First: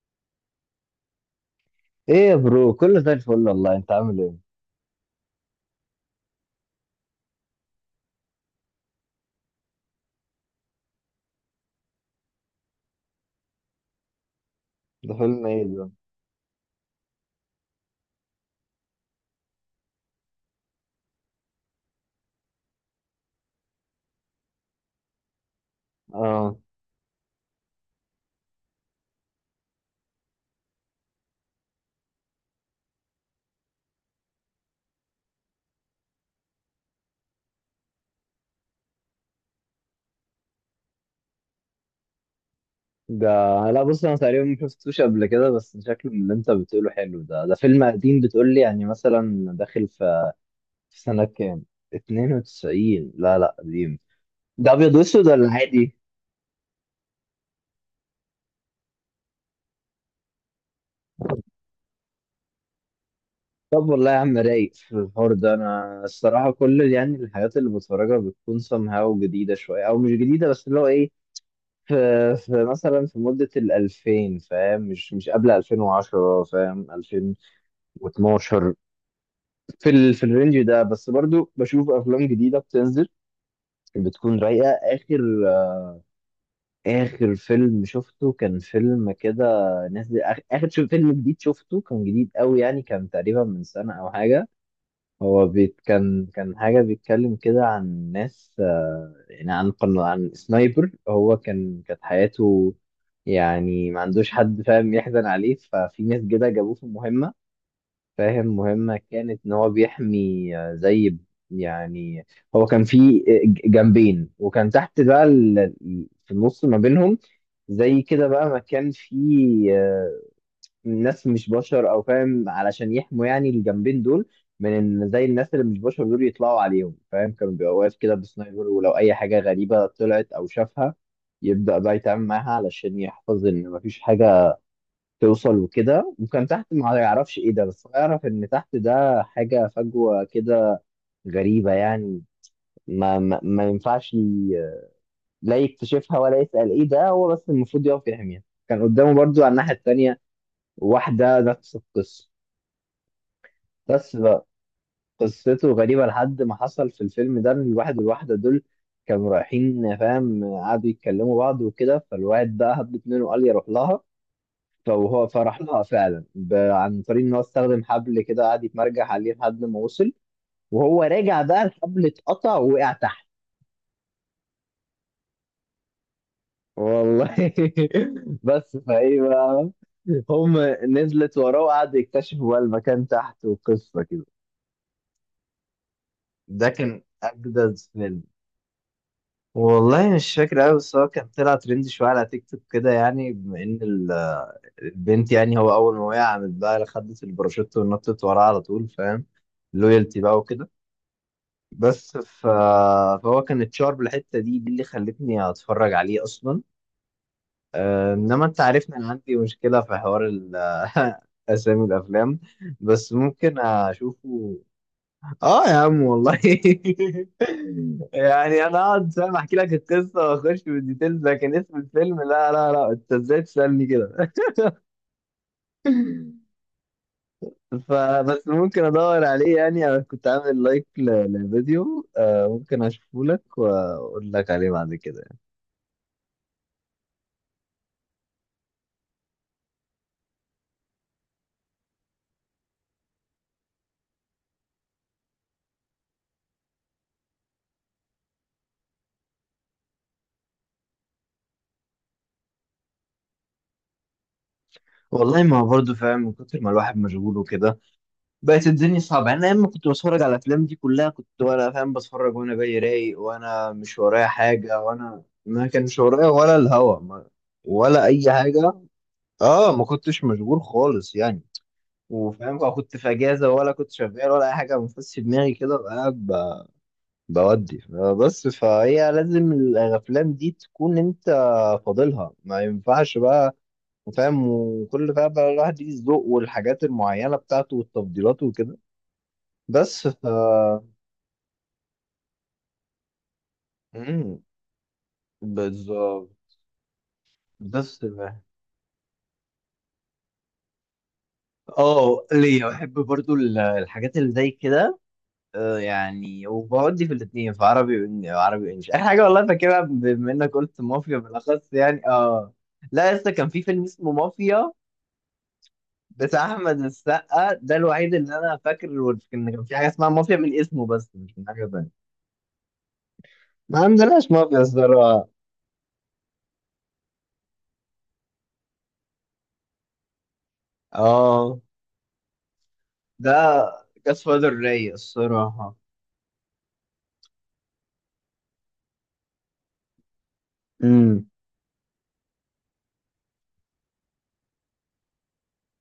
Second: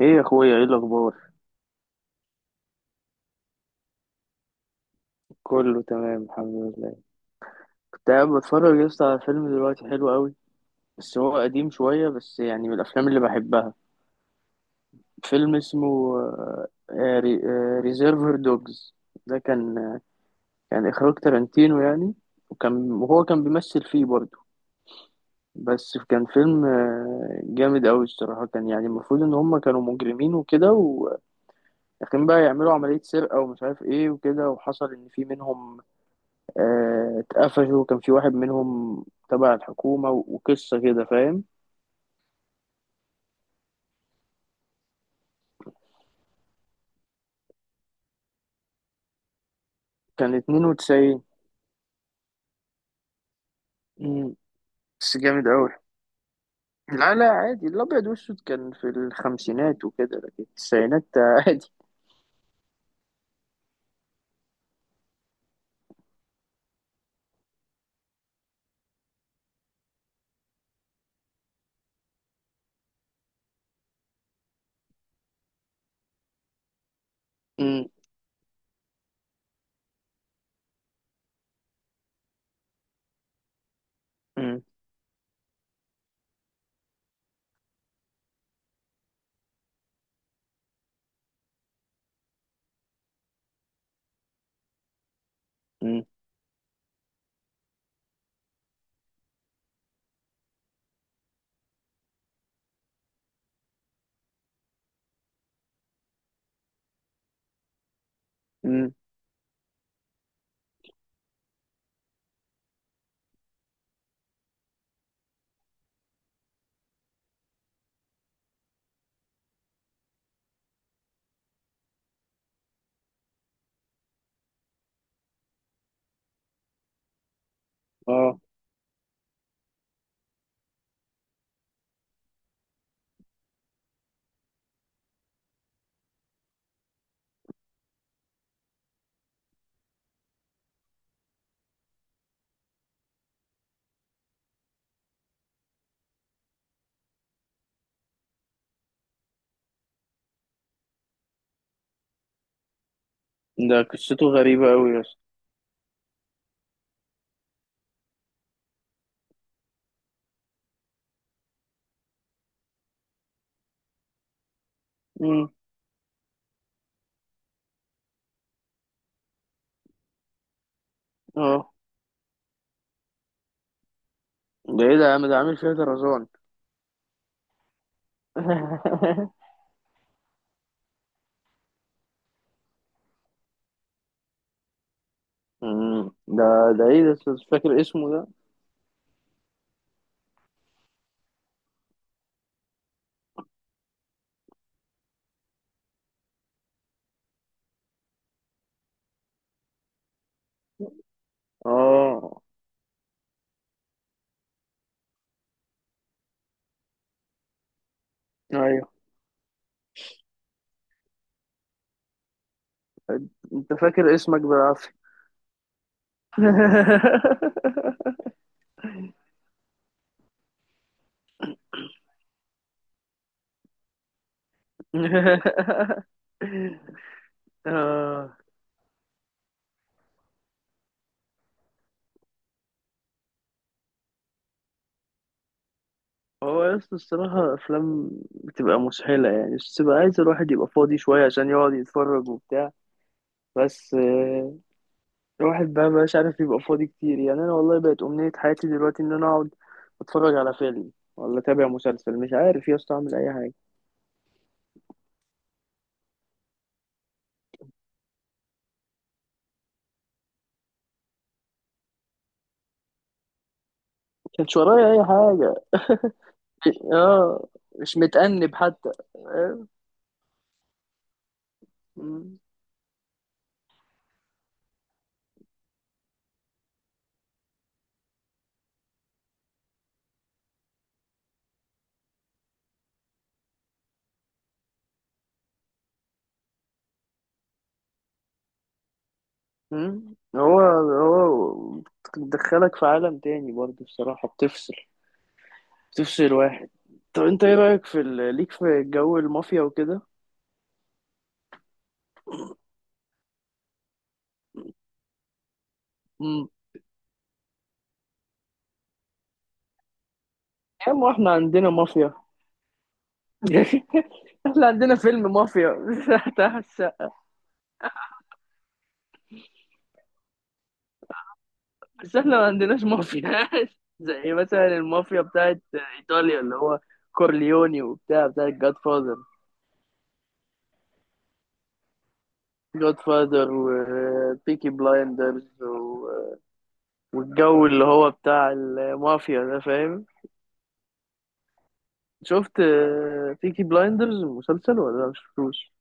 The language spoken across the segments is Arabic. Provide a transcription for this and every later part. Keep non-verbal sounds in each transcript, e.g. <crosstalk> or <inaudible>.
ايه يا اخويا، ايه الاخبار؟ ايه يا برو، كله زي الفل والله. انت عامل ايه؟ كله تمام، الحمد لله. كنت قاعد بتفرج يا اسطى على فيلم دلوقتي حلو قوي، بس هو قديم شويه، بس يعني من الافلام اللي بحبها. ده فيلم فيلم ايه اسمه ده؟ ريزيرفر دوجز. ده كان اخراج تارانتينو يعني. وكان وهو كان بيمثل فيه برضه. بس كان اه. فيلم جامد قوي الصراحه. كان يعني المفروض ان هم كانوا مجرمين وكده، ولكن بقى يعملوا عمليه سرقه ومش عارف ايه وكده. وحصل ان في منهم اتقفشوا. كان في واحد منهم تبع الحكومة وقصة كده فاهم. ده لا بص، انا تقريبا ما شفتوش قبل كده، بس شكله من اللي انت بتقوله حلو. ده ده فيلم قديم بتقول لي؟ يعني مثلا داخل في كان في 92. سنة كام؟ 92؟ لا لا قديم. مم، ده ابيض بس واسود جامد ولا أوي. عادي؟ لا لا عادي، الأبيض والأسود كان في الخمسينات وكده لكن التسعينات <laughs> عادي. طب والله يا عم رايق في الحوار ده. انا الصراحة كل الحاجات اللي بتفرجها بتكون somehow جديدة شوية، او مش جديدة بس اللي هو ايه، في مثلا في مدة الألفين، فاهم؟ مش قبل 2010، فاهم؟ مم، و12، في ال... في الرينج ده، بس برضو بشوف افلام جديده بتنزل، بتكون مم، رايقه. اخر اخر فيلم شفته كان فيلم كده نازل، اخر شو فيلم جديد شفته، كان جديد قوي يعني، كان تقريبا من سنه او حاجه. هو بيت مم، كان حاجه بيتكلم كده عن ناس، يعني عن عن سنايبر. هو كانت حياته يعني ما عندوش حد، فاهم، يحزن عليه. ففي ناس كده جابوه في مهمه، فاهم، مم. مهمة كانت إن هو بيحمي، زي يعني. هو كان في جنبين، وكان تحت بقى في النص ما بينهم زي كده بقى مكان فيه، ناس مش بشر أو فاهم، علشان يحموا يعني الجنبين دول من إن زي الناس اللي مش بشر دول يطلعوا عليهم، فاهم. كانوا بيبقى واقف كده اه. بسنايبر، ولو أي حاجة غريبة طلعت أو شافها يبدأ بقى يتعامل معاها علشان يحفظ إن مفيش حاجة توصل، وكده. وكان تحت ما يعرفش ايه ده، بس هو يعرف ان تحت ده حاجة فجوة كده غريبة يعني. ما ينفعش لا يكتشفها ولا يسأل ايه ده، هو بس المفروض يقف يحميها. كان قدامه برضو على الناحية التانية واحدة نفس القصة. ده بس قصته بقى غريبة أوي يا اسطى. قصته غريبة. لحد ما حصل في الفيلم ده ان الواحد والواحدة دول كانوا رايحين، فاهم، قعدوا يتكلموا بعض وكده، فالواحد بقى هب منه وقال يروح لها. فهو مم، فراح لها فعلا، عن طريق ان هو استخدم حبل كده، قعد يتمرجح عليه لحد ما وصل. وهو راجع بقى اه. الحبل اتقطع ووقع تحت. ده ايه ده يا عم؟ ده عامل فيها طرزان. والله <laughs> بس فايه <laughs> بقى، هم نزلت وراه، وقعدوا يكتشفوا بقى المكان تحت وقصه كده. مم. ده ده ده كان ايه ده؟ مش اجدد فاكر اسمه فيلم. ده. والله مش فاكر قوي، بس هو كان طلع ترند شويه على تيك توك كده، يعني بما ان البنت يعني، هو اول ما وقع، عملت بقى خدت الباراشوت ونطت وراه على طول، فاهم، لويالتي بقى وكده. بس اه. ف... فهو كان اتشارب الحته دي اللي خلتني اتفرج عليه اصلا. انما انت ايوه، عارفني، انا عندي مشكله في حوار <laughs> اسامي الافلام، بس ممكن انت فاكر اسمك اشوفه. بالعافية. اه يا عم والله <laughs> <laughs> يعني انا اقعد، فاهم، احكي لك القصه واخش في الديتيلز، لكن اسم الفيلم لا لا لا، انت ازاي تسالني كده؟ <laughs> <laughs> آه. فبس ممكن ادور عليه يعني. انا كنت عامل لايك للفيديو، ممكن اشوفه لك واقول لك عليه بعد كده. هو يس الصراحة أفلام بتبقى مسحلة يعني، بس بتبقى عايز الواحد يبقى فاضي شوية عشان يقعد يتفرج وبتاع. بس الواحد بقى مبقاش عارف يبقى فاضي كتير يعني. أنا والله بقت أمنية حياتي دلوقتي إن أنا أقعد أتفرج على فيلم، ولا أتابع مسلسل، مش عارف يا اسطى أعمل أي حاجة. والله ما هو برضه، فاهم، من كتر ما الواحد مشغول وكده بقت الدنيا صعبة يعني. أنا لما كنت بتفرج على الأفلام دي كلها، كنت وأنا، فاهم، بتفرج وأنا جاي رايق، وأنا مش ورايا مكانش حاجة، ورايا أي وأنا حاجة. ما كانش ورايا ولا الهوا آه. مش ولا أي متأنب حاجة. حتى. آه. أه، ما كنتش مشغول خالص يعني. مم. وفاهم بقى، كنت في أجازة ولا كنت شغال ولا أي حاجة، بنفس في دماغي كده، بقى قاعد بودي. بس فهي لازم الأفلام دي تكون أنت فاضلها، ما ينفعش بقى، فاهم. وكل بقى الواحد ليه الذوق والحاجات المعينة بتاعته والتفضيلات وكده. بس مم. ف، هو بتدخلك في عالم تاني برضه الصراحة، مم، بتفصل بالظبط. واحد. طب انت ايه رأيك في بس بقى. ليك في جو المافيا وكده؟ اه، ليا بحب برضو الحاجات اللي زي كده. يعني امم. وبودي في الاثنين، في عربي عربي وانجلش، اي حاجه والله فاكرها. بما انك قلت يا عم مافيا احنا عندنا بالاخص يعني، مافيا. اه، لا لسه كان في فيلم <laughs> اسمه احنا مافيا عندنا فيلم مافيا. <laughs> مش بتاع احمد هتحسق. السقا، ده الوحيد اللي انا فاكر. ان كان في حاجه اسمها مافيا من اسمه بس مش من حاجه ثانيه. بس احنا ما عندناش مافيا. ما <laughs> عندناش زي مافيا مثلا المافيا الصراحه. بتاعت ايطاليا، اللي هو كورليوني، وبتاع بتاعت جاد فاذر. اه. جاد ده فاذر جاد فادر وبيكي رايق بلايندرز. الصراحة. والجو اللي هو بتاع المافيا ده فاهم. امم. شفت بيكي بلايندرز المسلسل ولا مش شفتوش؟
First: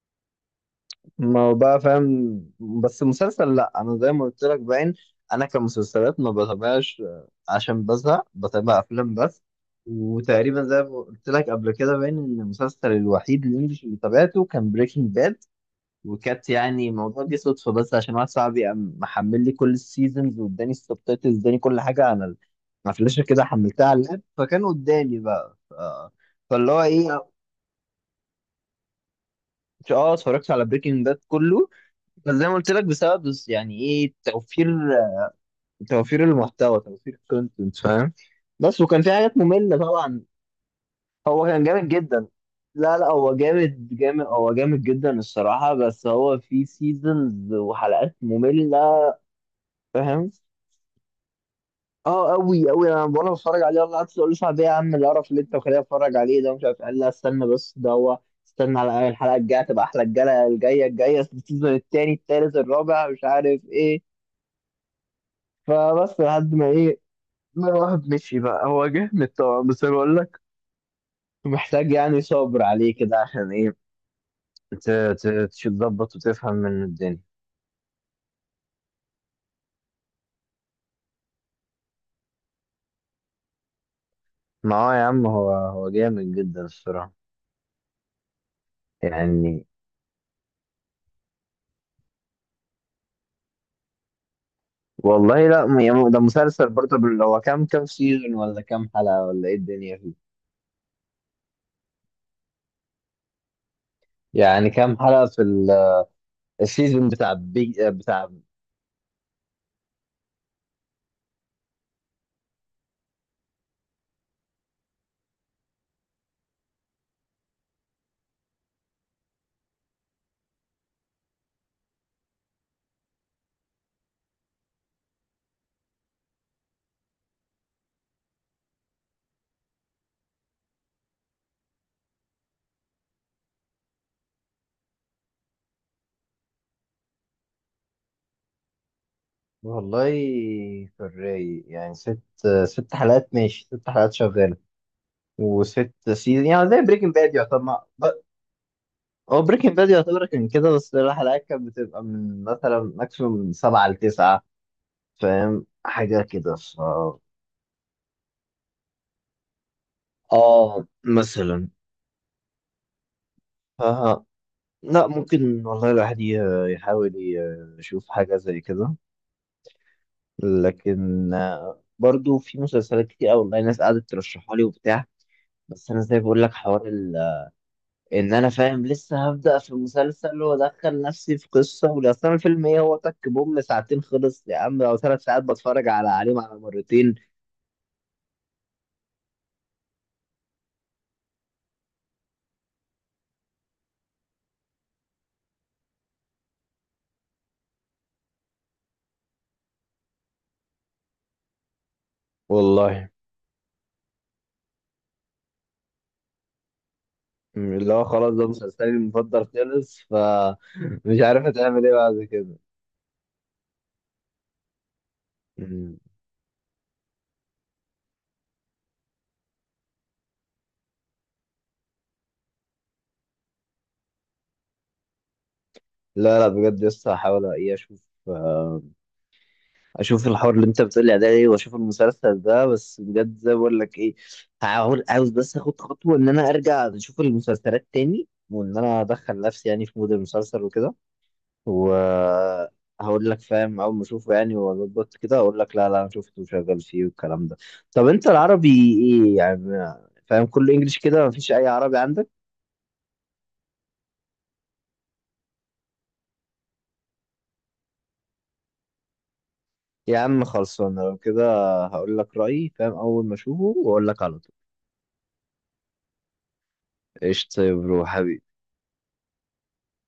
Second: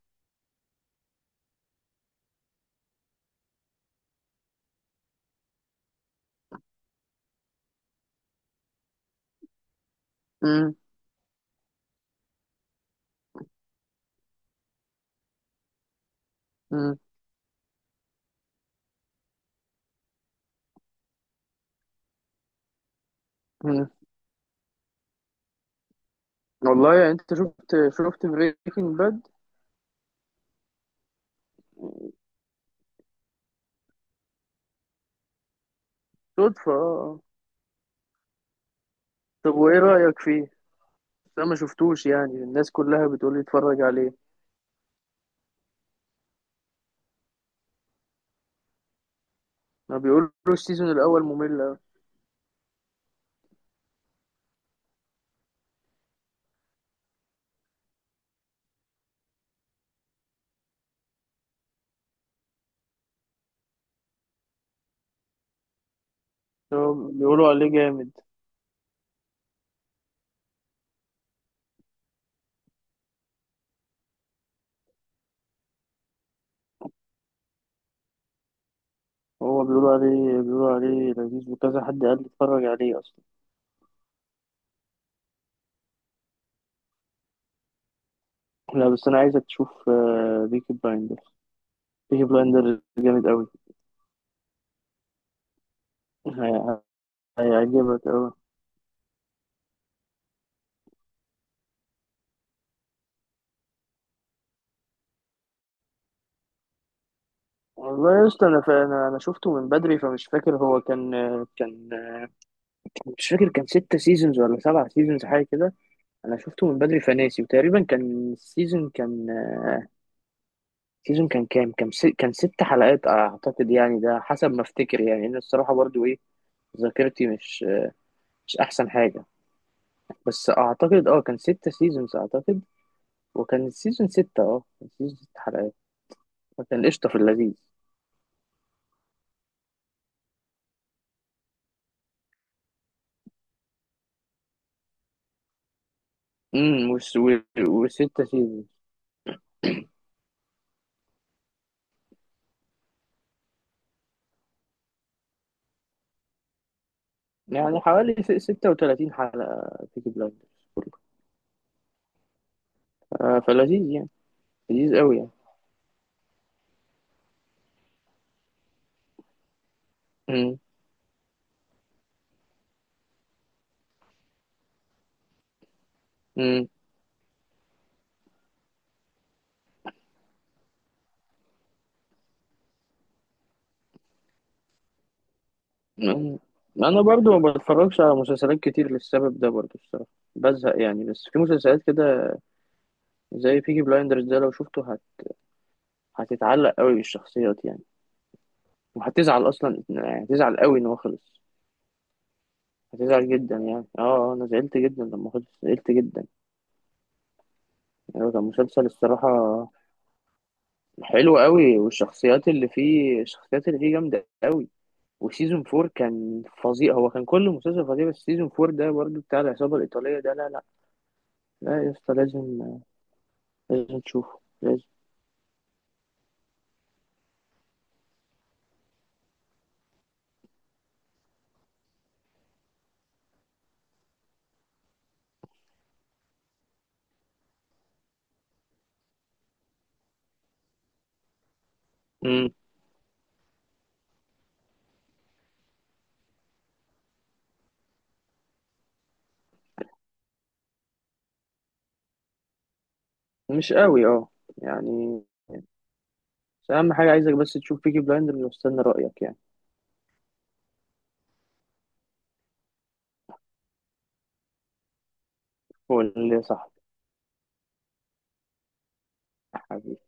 ما هو بقى، فاهم. بس مسلسل، لا، انا زي ما قلت لك باين، انا كمسلسلات ما بتابعش، عشان بزهق، بتابع افلام بس. وتقريبا زي ما قلت لك قبل كده باين ان المسلسل الوحيد الانجليش اللي تابعته كان بريكنج باد. وكانت يعني امم. الموضوع دي صدفة، بس عشان واحد صاحبي قام محمل لي كل السيزونز، واداني السبتايتلز، اداني كل حاجة على على فلاشة كده، حملتها على اللاب، فكان قدامي بقى. فاللي هو والله يعني ايه. انت شفت بريكنج باد؟ اه، اتفرجت على بريكنج باد كله، بس زي ما قلت لك، بسبب بس يعني ايه، توفير، توفير صدفة. المحتوى، توفير آه. كونتنت، فاهم. بس وكان في حاجات طب مملة وايه رأيك طبعا. فيه؟ بس هو انا ما كان جامد شفتوش جدا. يعني، الناس لا كلها لا، بتقول هو لي اتفرج جامد عليه. جامد، هو جامد جدا الصراحة، بس هو في سيزونز وحلقات مملة، ما بيقولوا فاهم. السيزون الاول ممل أوي. اه قوي قوي، انا وانا بتفرج عليه والله قعدت اقول: صعب ايه يا عم القرف اللي انت مخليني اتفرج عليه ده، مش عارف. قال: لا استنى، بس ده هو، استنى على الحلقه الجايه تبقى احلى، الجايه الجايه الجايه، السيزون التاني التالت الرابع، مش عارف ايه. فبس لحد ما هو ايه، بيقولوا ما عليه الواحد جامد. مشي بقى. هو جامد طبعا، بس انا بقول لك، محتاج يعني صبر عليه كده، عشان ايه، ت- تظبط وتفهم من الدنيا. هو بيقولوا عليه لذيذ وكذا. حد قال لي اتفرج عليه اصلا. ما هو يا عم، هو جامد جدا الصراحه لا، بس انا عايزك يعني. تشوف بيكي بلايندر. بيكي بلايندر جامد قوي. والله لا، يعني ده مسلسل هي- برضه هو كام هيعجبك قوي. سيزون ولا كام حلقة ولا ايه الدنيا فيه؟ يعني كام حلقة في السيزون بتاع بيج والله بتاع؟ يا اسطى، انا أنا شفته من بدري، فمش فاكر هو كان، كان مش فاكر، كان 6 سيزونز ولا 7 سيزونز حاجة كده. أنا شفته من بدري فناسي، وتقريبا كان السيزون كان سيزون كان كام، كان 6 حلقات أعتقد، يعني ده حسب ما أفتكر يعني، إن الصراحة برضو إيه، ذاكرتي مش أحسن حاجة. بس أعتقد أه كان 6 سيزونز أعتقد. وكان السيزون ستة، كان سيزون 6 حلقات. فكان قشطة في اللذيذ. والله في الرايق يعني، ست ست حلقات ماشي، ست حلقات شغالة، وست سيزون، يعني زي امم. بريكنج باد يعتبر وستة سيزونز، هو بريكنج باد يعتبر كان كده، بس الحلقات كانت بتبقى من مثلا ماكسيموم من 7 ل9، فاهم، حاجة كده ف، يعني حوالي 36 حلقة بيكي بلايندرز. اه مثلا. فلذيذ يعني، لذيذ لا قوي يعني. ممكن والله الواحد يحاول يشوف حاجة زي كده. لكن برضو في مسلسلات كتير أوي والله ناس قعدت ترشحها لي وبتاع. بس أنا زي بقول لك امم. حوار إن أنا، فاهم، لسه هبدأ في مسلسل وأدخل نفسي في قصة، ولأصل أنا الفيلم إيه، هو تك بوم ساعتين خلص يا عم، أو 3 ساعات بتفرج على عليهم أمم. على انا مرتين. برضو ما بتفرجش على مسلسلات كتير للسبب ده برضو الصراحه. بزهق يعني، بس في مسلسلات كده زي بيكي بلايندرز ده، لو شفته هتتعلق قوي بالشخصيات يعني. وهتزعل اصلا، يعني هتزعل قوي ان هو خلص. والله هتزعل جدا يعني. اه. انا زعلت جدا لما خلص، زعلت جدا. اللي هو يعني هو خلاص، كان ده مسلسل مسلسلي الصراحه المفضل خلص، فمش <laughs> حلو عارف قوي. هتعمل إيه بعد والشخصيات كده. اللي فيه الشخصيات اللي فيه جامده قوي. وسيزون 4 م. كان فظيع، هو كان كل مسلسل فظيع، بس سيزون 4 ده برضو بتاع العصابه الايطاليه ده. لا لا لا يا اسطى، لازم لازم تشوفه لازم. لا لا بجد، لسه هحاول إيه، أشوف، اشوف الحوار اللي انت بتقولي عليه، واشوف المسلسل ده. بس بجد زي ما بقول لك ايه، هحاول. عاوز بس اخد خطوه ان انا ارجع اشوف المسلسلات تاني، وان انا ادخل نفسي يعني في مود المسلسل وكده، امم. وهقول لك، فاهم، اول ما اشوفه يعني واظبط كده اقول لك: لا لا، انا شفته وشغال فيه والكلام ده. طب انت العربي ايه يعني؟ فاهم، كله انجليش كده، مفيش اي عربي عندك. مش قوي اه يعني، بس اهم حاجه عايزك بس تشوف بيكي بلايندرز واستنى رايك يعني. يا عم خلصانه لو كده، هقول لك رايي، فاهم، اول ما اشوفه واقول لك على طول. هو اللي صح. قشطة يا برو حبيبي. حبيبي.